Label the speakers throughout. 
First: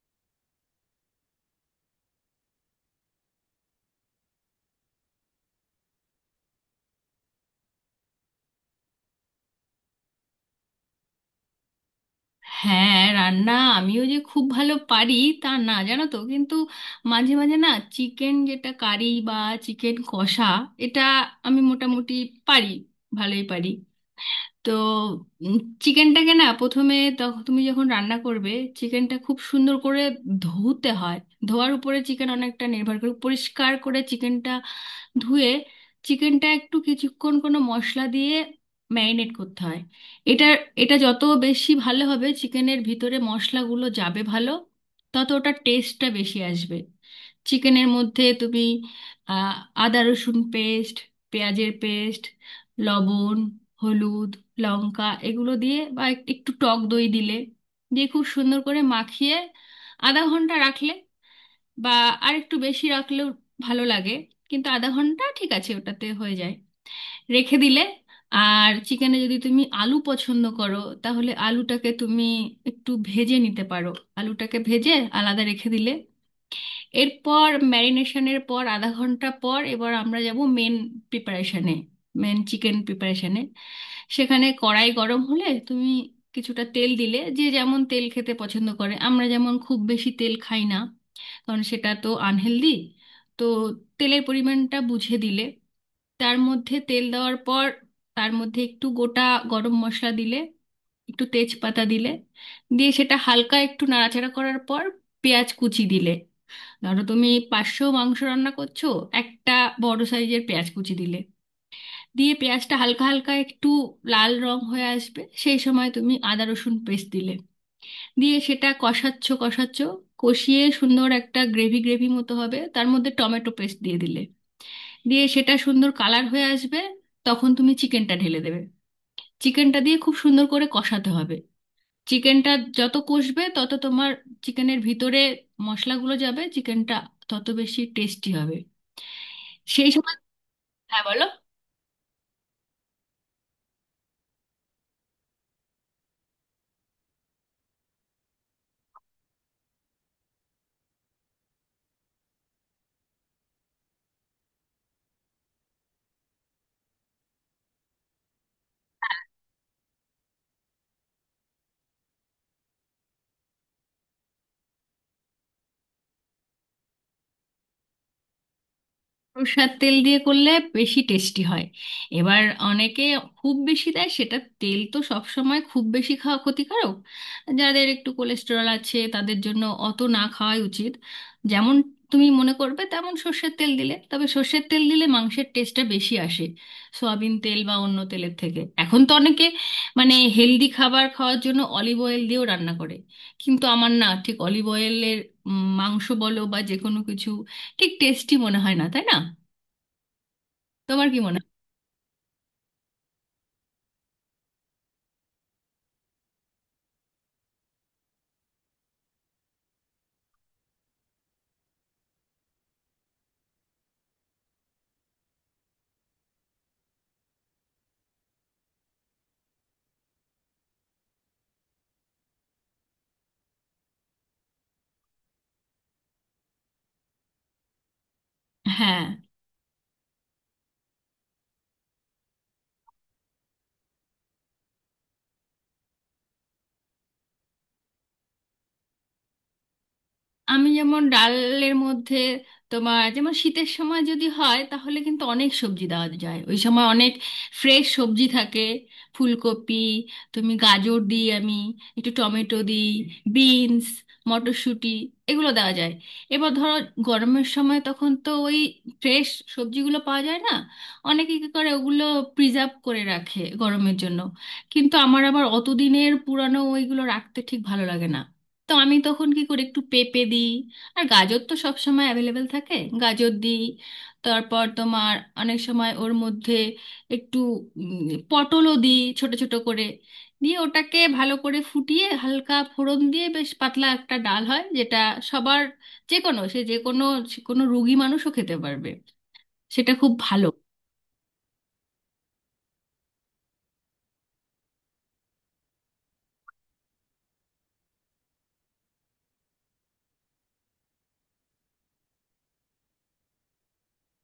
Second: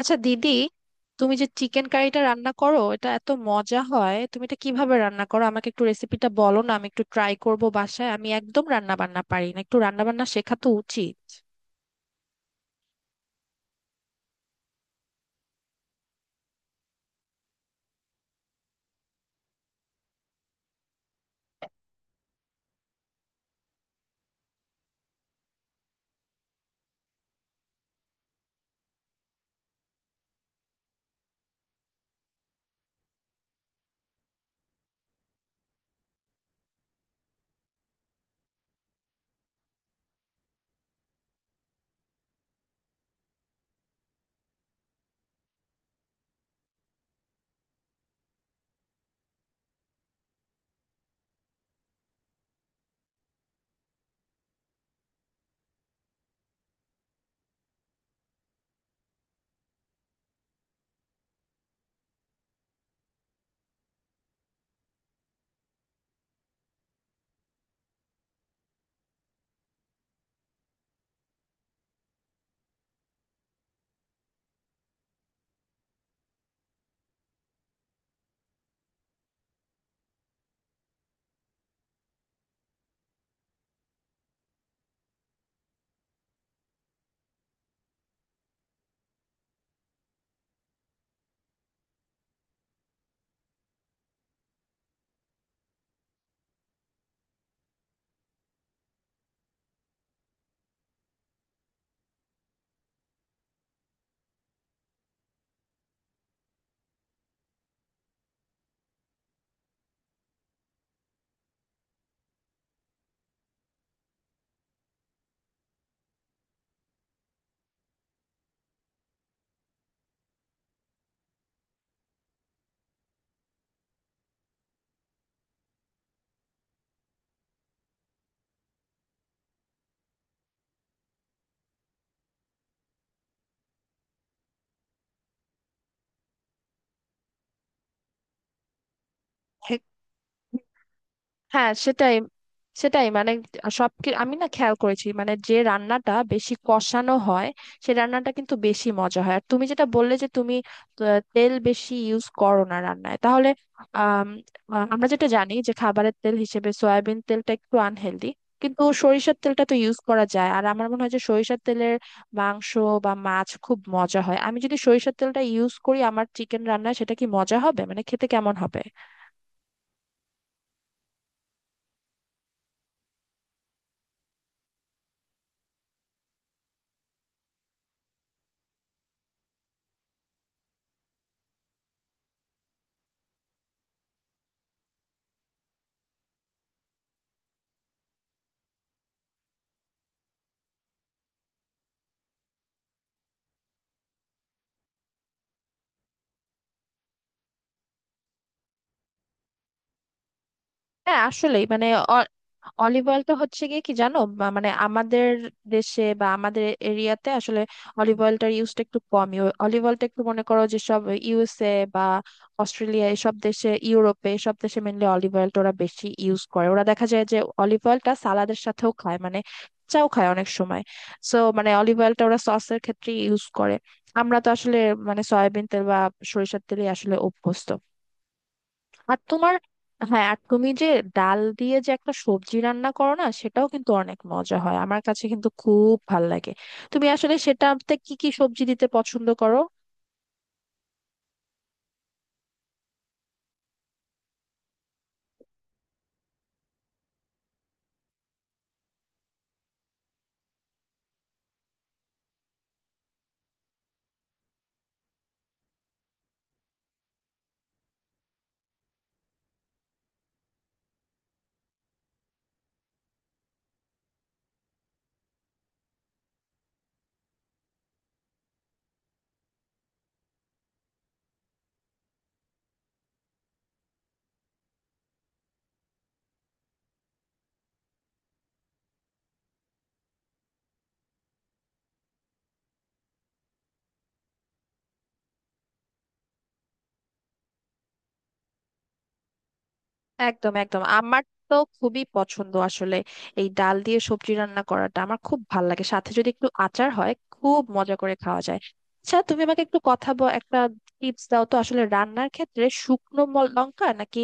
Speaker 1: আচ্ছা দিদি, তুমি যে চিকেন কারিটা রান্না করো এটা এত মজা হয়, তুমি এটা কিভাবে রান্না করো? আমাকে একটু রেসিপিটা বলো না, আমি একটু ট্রাই করব বাসায়। আমি একদম রান্না বান্না পারি না, একটু রান্না বান্না শেখা তো উচিত।
Speaker 2: হ্যাঁ, রান্না আমিও যে খুব ভালো পারি তা না, জানো তো, কিন্তু মাঝে মাঝে না চিকেন যেটা কারি বা চিকেন কষা এটা আমি মোটামুটি পারি, ভালোই পারি। তো চিকেনটাকে না প্রথমে, তখন তুমি যখন রান্না করবে চিকেনটা খুব সুন্দর করে ধুতে হয়। ধোয়ার উপরে চিকেন অনেকটা নির্ভর করে। পরিষ্কার করে চিকেনটা ধুয়ে চিকেনটা একটু কিছুক্ষণ কোনো মশলা দিয়ে ম্যারিনেট করতে হয়। এটা এটা যত বেশি ভালো হবে, চিকেনের ভিতরে মশলাগুলো যাবে ভালো, তত ওটার টেস্টটা বেশি আসবে। চিকেনের মধ্যে তুমি আহ, আদা রসুন পেস্ট, পেঁয়াজের পেস্ট, লবণ, হলুদ, লঙ্কা এগুলো দিয়ে বা একটু টক দই দিলে, দিয়ে খুব সুন্দর করে মাখিয়ে আধা ঘন্টা রাখলে বা আর একটু বেশি রাখলেও ভালো লাগে, কিন্তু আধা ঘন্টা ঠিক আছে, ওটাতে হয়ে যায় রেখে দিলে। আর চিকেনে যদি তুমি আলু পছন্দ করো তাহলে আলুটাকে তুমি একটু ভেজে নিতে পারো। আলুটাকে ভেজে আলাদা রেখে দিলে এরপর ম্যারিনেশনের পর আধা ঘন্টা পর এবার আমরা যাব মেন প্রিপারেশনে, মেন চিকেন প্রিপারেশনে। সেখানে কড়াই গরম হলে তুমি কিছুটা তেল দিলে, যে যেমন তেল খেতে পছন্দ করে, আমরা যেমন খুব বেশি তেল খাই না, কারণ সেটা তো আনহেলদি। তো তেলের পরিমাণটা বুঝে দিলে, তার মধ্যে তেল দেওয়ার পর তার মধ্যে একটু গোটা গরম মশলা দিলে, একটু তেজপাতা দিলে, দিয়ে সেটা হালকা একটু নাড়াচাড়া করার পর পেঁয়াজ কুচি দিলে। ধরো তুমি 500 মাংস রান্না করছো, একটা বড় সাইজের পেঁয়াজ কুচি দিলে, দিয়ে পেঁয়াজটা হালকা হালকা একটু লাল রং হয়ে আসবে, সেই সময় তুমি আদা রসুন পেস্ট দিলে, দিয়ে সেটা কষাচ্ছ কষাচ্ছ কষিয়ে সুন্দর একটা গ্রেভি গ্রেভি মতো হবে, তার মধ্যে টমেটো পেস্ট দিয়ে দিলে, দিয়ে সেটা সুন্দর কালার হয়ে আসবে। তখন তুমি চিকেনটা ঢেলে দেবে, চিকেনটা দিয়ে খুব সুন্দর করে কষাতে হবে চিকেনটা। যত কষবে তত তোমার চিকেনের ভিতরে মশলাগুলো যাবে, চিকেনটা তত বেশি টেস্টি হবে। সেই সময় হ্যাঁ বলো।
Speaker 1: হ্যাঁ, সেটাই। সেটাই। আমি না খেয়াল করেছি মানে যে রান্নাটা বেশি কষানো হয় সে রান্নাটা কিন্তু বেশি মজা হয়। আর তুমি যেটা বললে যে তুমি তেল বেশি ইউজ করো না রান্নায় তাহলে, আম, আমরা যেটা জানি যে খাবারের তেল হিসেবে সয়াবিন তেলটা একটু আনহেলদি, কিন্তু সরিষার তেলটা তো ইউজ করা যায়। আর আমার মনে হয় যে সরিষার তেলের মাংস বা মাছ খুব মজা হয়। আমি যদি সরিষার তেলটা ইউজ করি আমার চিকেন রান্নায়, সেটা কি মজা হবে? মানে খেতে কেমন হবে?
Speaker 2: সরষের তেল দিয়ে করলে বেশি টেস্টি হয়। এবার অনেকে খুব বেশি দেয় সেটা, তেল তো সব সময় খুব বেশি খাওয়া ক্ষতিকারক, যাদের একটু কোলেস্টেরল আছে তাদের জন্য অত না খাওয়াই উচিত। যেমন তুমি মনে করবে তেমন সর্ষের তেল দিলে, তবে সর্ষের তেল দিলে মাংসের টেস্টটা বেশি আসে সয়াবিন তেল বা অন্য তেলের থেকে। এখন তো অনেকে মানে হেলদি খাবার খাওয়ার জন্য অলিভ অয়েল দিয়েও রান্না করে, কিন্তু আমার না ঠিক অলিভ অয়েলের মাংস বলো বা যে কোনো কিছু ঠিক টেস্টি মনে হয় না, তাই না? তোমার কি
Speaker 1: হ্যাঁ,
Speaker 2: মনে হয়?
Speaker 1: আসলেই মানে অ- অলিভ অয়েল তো হচ্ছে গিয়ে, কি জানো, বা মানে আমাদের দেশে বা আমাদের এরিয়াতে আসলে অলিভ অয়েলটার ইউজটা একটু কমই। অলিভ অয়েলটা একটু মনে করো, যেসব ইউএসএ বা অস্ট্রেলিয়া এসব দেশে, ইউরোপে এসব দেশে মেনলি অলিভ অয়েলটা ওরা বেশি ইউজ করে। ওরা দেখা যায় যে অলিভ অয়েলটা সালাদের সাথেও খায়, মানে চাও খায় অনেক সময়। সো মানে অলিভ অয়েলটা ওরা সসের ক্ষেত্রে ইউজ করে। আমরা তো আসলে মানে সয়াবিন তেল বা সরিষার তেলই আসলে অভ্যস্ত।
Speaker 2: হ্যাঁ,
Speaker 1: আর তোমার, হ্যাঁ, আর তুমি যে ডাল দিয়ে যে একটা সবজি রান্না করো না, সেটাও কিন্তু অনেক মজা হয়, আমার কাছে কিন্তু খুব ভাল লাগে। তুমি আসলে সেটাতে কি কি সবজি দিতে পছন্দ করো?
Speaker 2: আমি যেমন ডালের মধ্যে তোমার যেমন শীতের সময় যদি হয় তাহলে কিন্তু অনেক সবজি দেওয়া যায়, ওই সময় অনেক ফ্রেশ সবজি থাকে। ফুলকপি, তুমি গাজর দিই আমি, একটু টমেটো দিই, বিনস, মটরশুঁটি এগুলো দেওয়া যায়। এবার ধরো গরমের সময় তখন তো ওই ফ্রেশ সবজিগুলো পাওয়া যায় না। অনেকে কী করে ওগুলো প্রিজার্ভ করে রাখে গরমের জন্য, কিন্তু আমার আবার অতদিনের পুরানো ওইগুলো রাখতে ঠিক ভালো লাগে না। তো আমি তখন কি করি একটু পেঁপে দিই, আর গাজর তো সব সময় অ্যাভেলেবেল থাকে, গাজর দিই। তারপর তোমার অনেক সময় ওর মধ্যে একটু পটলও দিই ছোট ছোট করে, দিয়ে ওটাকে ভালো করে ফুটিয়ে হালকা ফোড়ন দিয়ে বেশ পাতলা একটা ডাল হয় যেটা সবার, যে কোনো রুগী মানুষও খেতে পারবে, সেটা খুব ভালো।
Speaker 1: একদম একদম, আমার তো খুবই পছন্দ আসলে এই ডাল দিয়ে সবজি রান্না করাটা, আমার খুব ভাল লাগে। সাথে যদি একটু আচার হয় খুব মজা করে খাওয়া যায়। আচ্ছা, তুমি আমাকে একটু একটা টিপস দাও তো আসলে, রান্নার ক্ষেত্রে শুকনো লঙ্কা নাকি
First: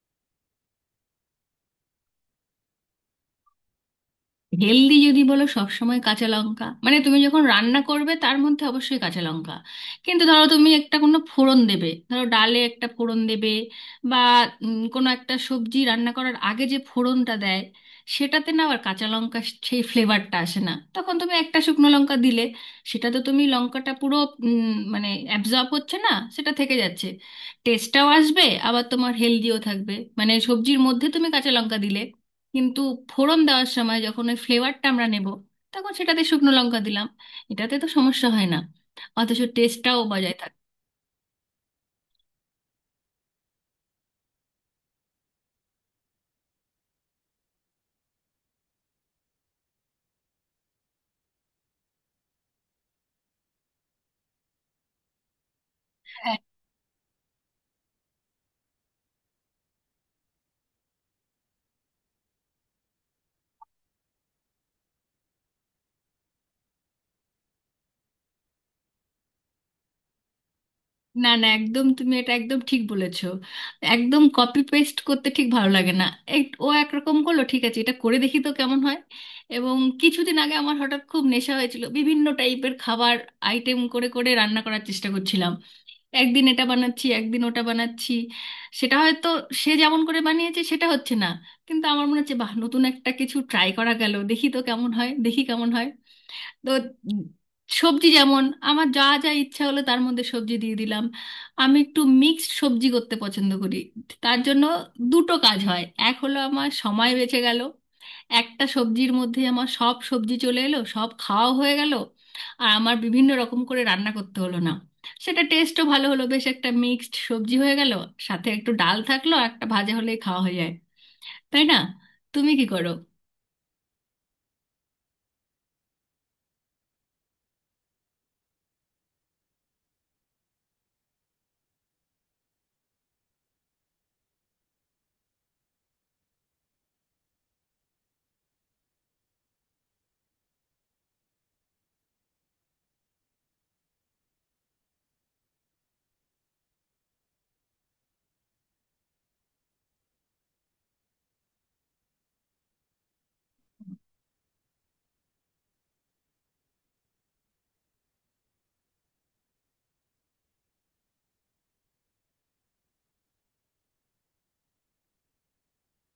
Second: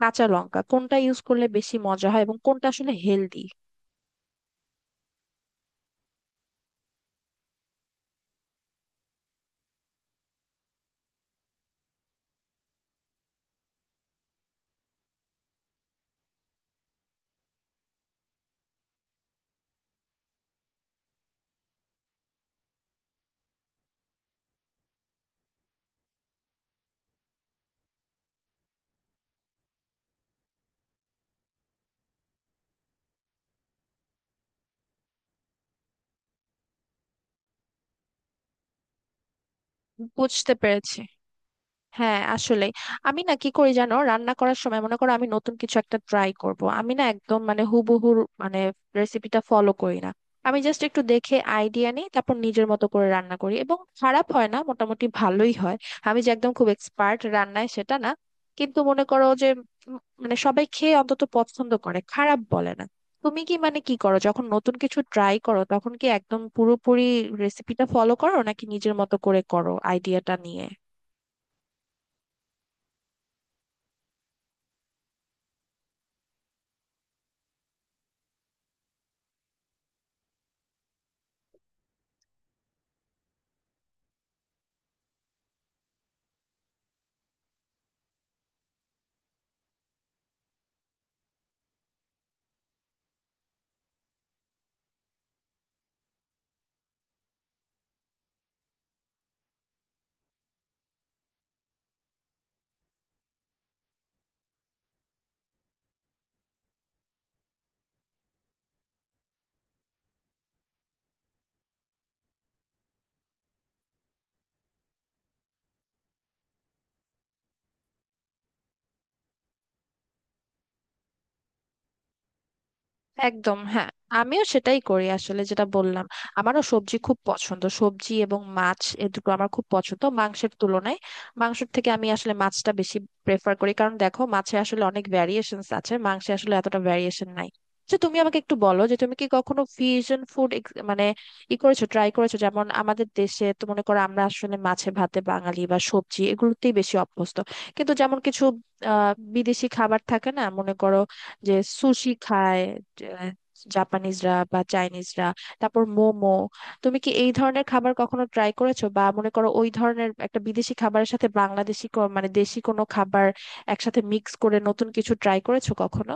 Speaker 1: কাঁচা লঙ্কা কোনটা ইউজ করলে বেশি মজা হয় এবং কোনটা আসলে হেলদি?
Speaker 2: হেলদি যদি বলো সবসময় কাঁচা লঙ্কা, মানে তুমি যখন রান্না করবে তার মধ্যে অবশ্যই কাঁচা লঙ্কা। কিন্তু ধরো তুমি একটা কোনো ফোড়ন দেবে, ধরো ডালে একটা ফোড়ন দেবে বা কোনো একটা সবজি রান্না করার আগে যে ফোড়নটা দেয়, সেটাতে না আবার কাঁচা লঙ্কা সেই ফ্লেভারটা আসে না, তখন তুমি একটা শুকনো লঙ্কা দিলে সেটা তো তুমি লঙ্কাটা পুরো মানে অ্যাবজর্ব হচ্ছে না, সেটা থেকে যাচ্ছে, টেস্টটাও আসবে আবার তোমার হেলদিও থাকবে। মানে সবজির মধ্যে তুমি কাঁচা লঙ্কা দিলে, কিন্তু ফোড়ন দেওয়ার সময় যখন ওই ফ্লেভারটা আমরা নেব তখন সেটাতে শুকনো লঙ্কা দিলাম, এটাতে তো সমস্যা হয় না, অথচ টেস্টটাও বজায়
Speaker 1: বুঝতে
Speaker 2: থাকে।
Speaker 1: পেরেছি। হ্যাঁ, আসলে আমি না কি করি জানো, রান্না করার সময় মনে করো আমি নতুন কিছু একটা ট্রাই করব, আমি না একদম মানে হুবহু মানে রেসিপিটা ফলো করি না। আমি জাস্ট একটু দেখে আইডিয়া নিই, তারপর নিজের মতো করে রান্না করি, এবং খারাপ হয় না, মোটামুটি ভালোই হয়। আমি যে
Speaker 2: হ্যাঁ,
Speaker 1: একদম খুব এক্সপার্ট রান্নায় সেটা না, কিন্তু মনে করো যে মানে সবাই খেয়ে অন্তত পছন্দ করে, খারাপ বলে না। তুমি কি মানে কি করো যখন নতুন কিছু ট্রাই করো, তখন কি একদম পুরোপুরি রেসিপিটা ফলো করো নাকি নিজের মতো করে করো আইডিয়াটা নিয়ে?
Speaker 2: না না, একদম তুমি এটা একদম ঠিক বলেছো, একদম কপি পেস্ট করতে ঠিক ভালো লাগে না। এই ও একরকম করলো, ঠিক আছে এটা করে দেখি তো কেমন হয়। এবং কিছুদিন আগে আমার হঠাৎ খুব নেশা হয়েছিল বিভিন্ন টাইপের খাবার আইটেম করে করে রান্না করার চেষ্টা করছিলাম। একদিন এটা বানাচ্ছি, একদিন ওটা বানাচ্ছি, সেটা হয়তো সে যেমন করে বানিয়েছে সেটা হচ্ছে না, কিন্তু আমার মনে হচ্ছে বাহ, নতুন একটা কিছু ট্রাই করা গেল, দেখি কেমন হয়। তো সবজি যেমন আমার যা যা ইচ্ছা হলো তার মধ্যে সবজি দিয়ে দিলাম। আমি একটু মিক্সড সবজি করতে পছন্দ করি। তার জন্য দুটো কাজ হয়, এক হলো আমার সময় বেঁচে গেল, একটা সবজির মধ্যে আমার সব সবজি চলে এলো, সব খাওয়া হয়ে গেল, আর আমার বিভিন্ন রকম করে রান্না করতে হলো না, সেটা টেস্টও ভালো হলো, বেশ একটা মিক্সড সবজি হয়ে গেল। সাথে একটু ডাল থাকলো আর একটা ভাজা হলেই খাওয়া হয়ে যায়, তাই না? তুমি কি করো?
Speaker 1: একদম, হ্যাঁ, আমিও সেটাই করি আসলে, যেটা বললাম। আমারও সবজি খুব পছন্দ, সবজি এবং মাছ এ দুটো আমার খুব পছন্দ মাংসের তুলনায়। মাংসের থেকে আমি আসলে মাছটা বেশি প্রেফার করি, কারণ দেখো মাছে আসলে অনেক ভ্যারিয়েশনস আছে, মাংসে আসলে এতটা ভ্যারিয়েশন নাই। তো তুমি আমাকে একটু বলো যে তুমি কি কখনো ফিউশন ফুড মানে ই করেছো, ট্রাই করেছো? যেমন আমাদের দেশে তো মনে করো আমরা আসলে মাছে ভাতে বাঙালি, বা সবজি এগুলোতেই বেশি অভ্যস্ত। কিন্তু যেমন কিছু বিদেশি খাবার থাকে না, মনে করো যে সুশি খায় আহ, জাপানিজরা বা চাইনিজরা, তারপর মোমো। তুমি কি এই ধরনের খাবার কখনো ট্রাই করেছো, বা মনে করো ওই ধরনের একটা বিদেশি খাবারের সাথে বাংলাদেশি মানে দেশি কোনো খাবার একসাথে মিক্স করে নতুন কিছু ট্রাই করেছো কখনো?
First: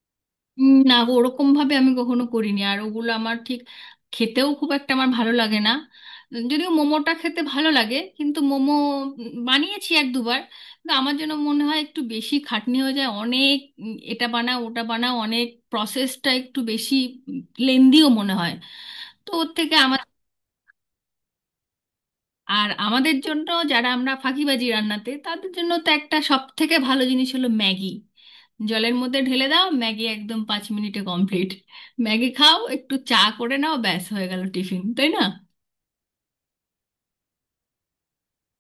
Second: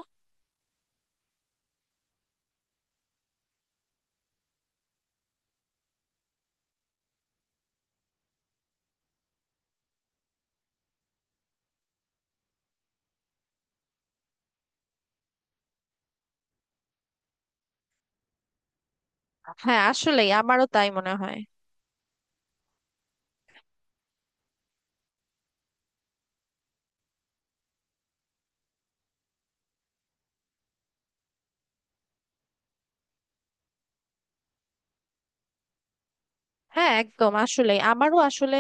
Speaker 2: না, ওরকম ভাবে আমি কখনো করিনি, আর ওগুলো আমার ঠিক খেতেও খুব একটা আমার ভালো লাগে না। যদিও মোমোটা খেতে ভালো লাগে, কিন্তু মোমো বানিয়েছি এক দুবার, কিন্তু আমার যেন মনে হয় একটু বেশি খাটনি হয়ে যায় অনেক। এটা বানাও ওটা বানাও, অনেক প্রসেসটা একটু বেশি লেন্দিও মনে হয়। তো ওর থেকে
Speaker 1: হ্যাঁ
Speaker 2: আমার,
Speaker 1: আসলেই, আমারও তাই মনে হয়।
Speaker 2: আর আমাদের জন্য যারা আমরা ফাঁকিবাজি রান্নাতে তাদের জন্য তো একটা সব থেকে ভালো জিনিস হলো ম্যাগি। জলের মধ্যে ঢেলে দাও ম্যাগি, একদম 5 মিনিটে কমপ্লিট। ম্যাগি খাও, একটু চা করে নাও, ব্যাস হয়ে গেল টিফিন, তাই না?
Speaker 1: হ্যাঁ একদম, আসলে আমারও আসলে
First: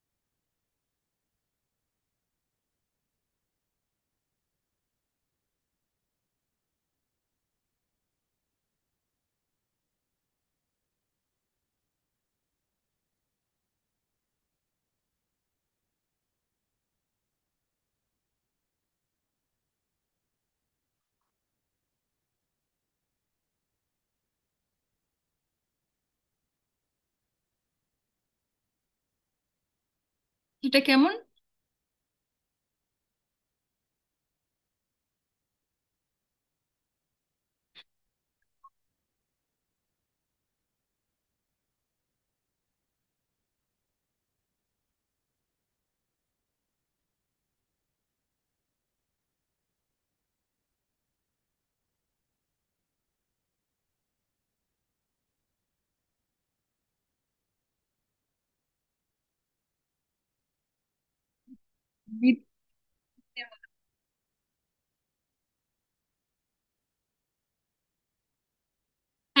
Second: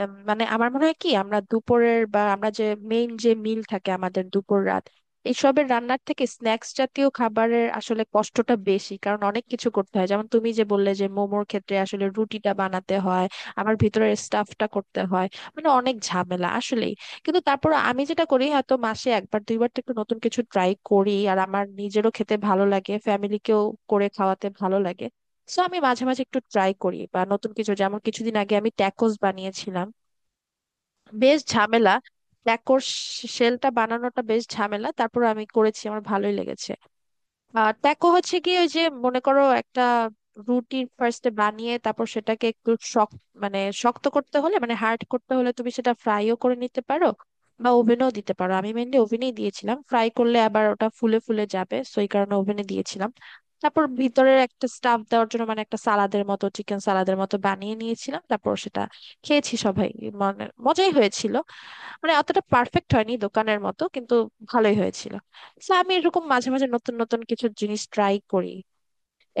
Speaker 1: মানে আমার মনে হয় কি, আমরা দুপুরের বা আমরা যে মেইন যে মিল থাকে আমাদের দুপুর রাত এইসবের রান্নার থেকে স্ন্যাক্স জাতীয় খাবারের আসলে কষ্টটা বেশি, কারণ অনেক কিছু করতে হয়। যেমন তুমি যে বললে যে মোমোর ক্ষেত্রে আসলে রুটিটা বানাতে হয়, আবার ভিতরের স্টাফটা করতে হয়, মানে অনেক ঝামেলা আসলেই। কিন্তু তারপর আমি যেটা করি হয়তো মাসে একবার দুইবার তো একটু নতুন কিছু ট্রাই করি, আর আমার নিজেরও খেতে ভালো লাগে, ফ্যামিলিকেও করে খাওয়াতে ভালো লাগে। সো আমি মাঝে মাঝে একটু ট্রাই করি বা নতুন কিছু, যেমন কিছুদিন আগে আমি ট্যাকোস বানিয়েছিলাম।
Speaker 2: এটা কেমন?
Speaker 1: বেশ ঝামেলা, ট্যাকোর শেলটা বানানোটা বেশ ঝামেলা। তারপর আমি করেছি, আমার ভালোই লেগেছে। আহ, ট্যাকো হচ্ছে কি, ওই যে মনে করো একটা রুটি ফার্স্টে বানিয়ে তারপর সেটাকে একটু শক্ত, মানে শক্ত করতে হলে মানে হার্ড করতে হলে, তুমি সেটা ফ্রাইও করে নিতে পারো বা ওভেনও দিতে পারো। আমি মেনলি ওভেনেই দিয়েছিলাম, ফ্রাই করলে আবার ওটা ফুলে ফুলে যাবে সো এই কারণে ওভেনে দিয়েছিলাম। তারপর ভিতরের একটা স্টাফ দেওয়ার জন্য মানে একটা সালাদের মতো, চিকেন সালাদের মতো বানিয়ে নিয়েছিলাম, তারপর সেটা খেয়েছি সবাই। মানে মজাই হয়েছিল, মানে
Speaker 2: বি-
Speaker 1: অতটা পারফেক্ট হয়নি দোকানের মতো, কিন্তু ভালোই হয়েছিল। তো আমি এরকম মাঝে মাঝে নতুন নতুন কিছু জিনিস ট্রাই করি,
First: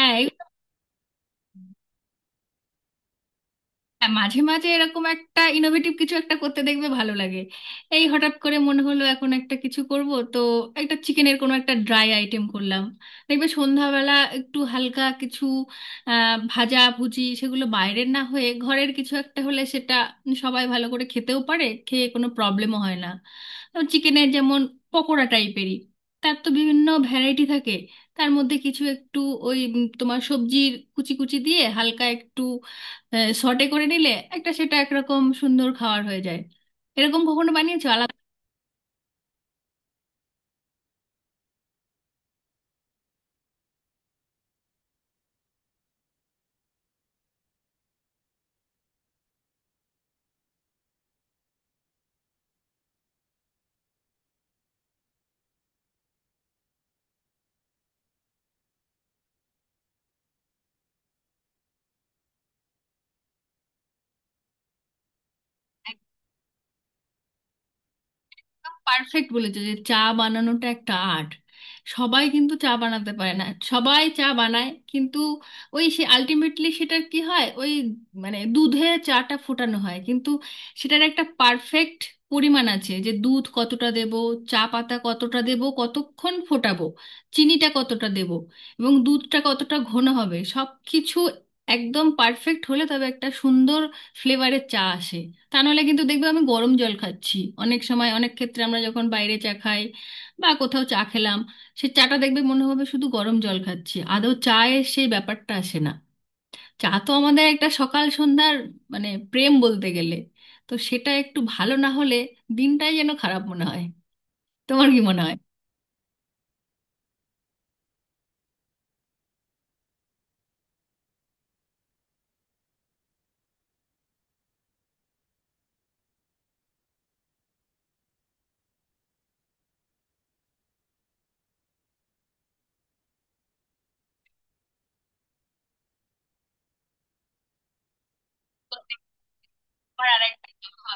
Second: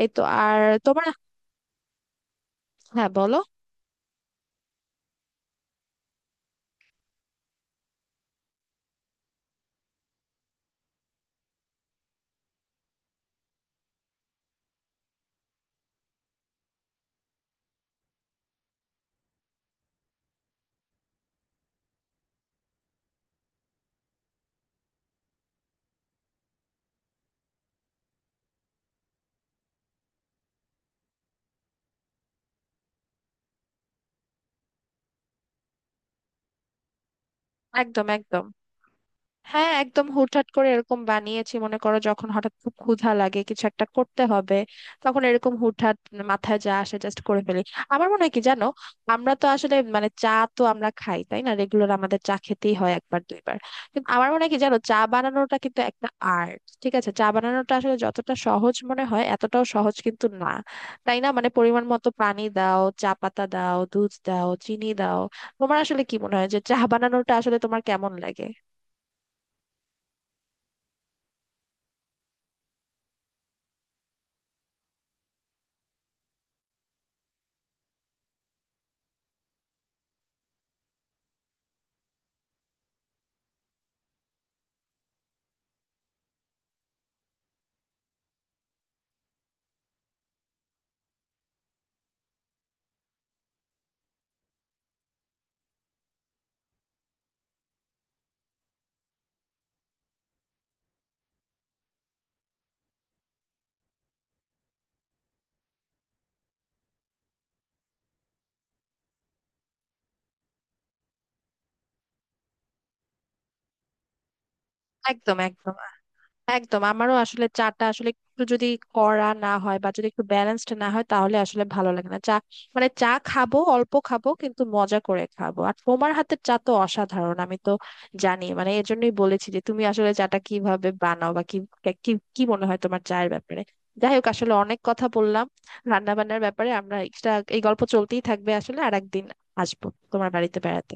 Speaker 1: এই তো।
Speaker 2: এগুলো,
Speaker 1: আর তোমার, হ্যাঁ বলো।
Speaker 2: হ্যাঁ মাঝে মাঝে এরকম একটা ইনোভেটিভ কিছু একটা করতে দেখবে ভালো লাগে। এই হঠাৎ করে মনে হলো এখন একটা কিছু করব, তো একটা চিকেনের কোনো একটা ড্রাই আইটেম করলাম, দেখবে সন্ধ্যাবেলা একটু হালকা কিছু, আহ ভাজা ভুজি, সেগুলো বাইরের না হয়ে ঘরের কিছু একটা হলে সেটা সবাই ভালো করে খেতেও পারে, খেয়ে কোনো প্রবলেমও হয় না। চিকেনের যেমন পকোড়া টাইপেরই, তার তো বিভিন্ন ভ্যারাইটি থাকে। তার মধ্যে কিছু একটু ওই তোমার সবজির কুচি কুচি দিয়ে হালকা একটু শর্টে করে নিলে একটা সেটা একরকম সুন্দর খাবার হয়ে যায়। এরকম কখনো বানিয়েছো?
Speaker 1: একদম একদম, হ্যাঁ একদম হুটহাট করে এরকম বানিয়েছি, মনে করো যখন হঠাৎ খুব ক্ষুধা লাগে কিছু একটা করতে হবে, তখন এরকম হুটহাট মাথায় যা আসে জাস্ট করে ফেলি। আমার মনে হয় কি জানো, আমরা তো আসলে মানে চা তো আমরা খাই তাই না, রেগুলার আমাদের চা খেতেই হয় একবার দুইবার। কিন্তু আমার মনে হয় কি জানো, চা বানানোটা কিন্তু একটা আর্ট, ঠিক আছে? চা বানানোটা আসলে যতটা সহজ মনে হয় এতটাও সহজ কিন্তু না, তাই না? মানে পরিমাণ মতো পানি দাও, চা পাতা দাও, দুধ দাও, চিনি দাও। তোমার আসলে কি মনে হয় যে চা বানানোটা আসলে তোমার কেমন লাগে?
Speaker 2: পারফেক্ট বলেছো যে চা বানানোটা একটা আর্ট। সবাই কিন্তু চা বানাতে পারে না, সবাই চা বানায়, কিন্তু ওই সে আলটিমেটলি সেটার কি হয়, ওই মানে দুধে চাটা ফোটানো হয়, কিন্তু সেটার একটা পারফেক্ট পরিমাণ আছে যে দুধ কতটা দেব, চা পাতা কতটা দেব, কতক্ষণ ফোটাবো, চিনিটা কতটা দেব, এবং দুধটা কতটা ঘন হবে, সব কিছু একদম পারফেক্ট হলে তবে একটা সুন্দর ফ্লেভারের চা আসে। তা নাহলে কিন্তু দেখবে আমি গরম জল খাচ্ছি। অনেক সময় অনেক ক্ষেত্রে আমরা যখন বাইরে চা খাই বা কোথাও চা খেলাম, সে চাটা দেখবে মনে হবে শুধু গরম জল খাচ্ছি, আদৌ চায়ের সেই ব্যাপারটা আসে না। চা তো আমাদের একটা সকাল সন্ধ্যার মানে প্রেম বলতে গেলে, তো সেটা একটু ভালো না হলে দিনটাই যেন খারাপ মনে হয়। তোমার কি মনে হয়?
Speaker 1: একদম একদম, একদম আমারও আসলে চাটা আসলে একটু যদি কড়া না হয় বা যদি একটু ব্যালেন্সড না হয় তাহলে আসলে ভালো লাগে না চা। মানে চা খাবো অল্প খাবো কিন্তু মজা করে খাবো। আর তোমার হাতের চা তো অসাধারণ, আমি তো জানি, মানে এর জন্যই বলেছি যে তুমি আসলে চাটা কিভাবে বানাও বা কি কি কি মনে হয় তোমার চায়ের ব্যাপারে। যাই হোক, আসলে অনেক কথা বললাম রান্না বান্নার ব্যাপারে। আমরা এক্সট্রা এই গল্প চলতেই থাকবে আসলে, আর একদিন আসবো
Speaker 2: আমার
Speaker 1: তোমার
Speaker 2: আরেকটা
Speaker 1: বাড়িতে বেড়াতে।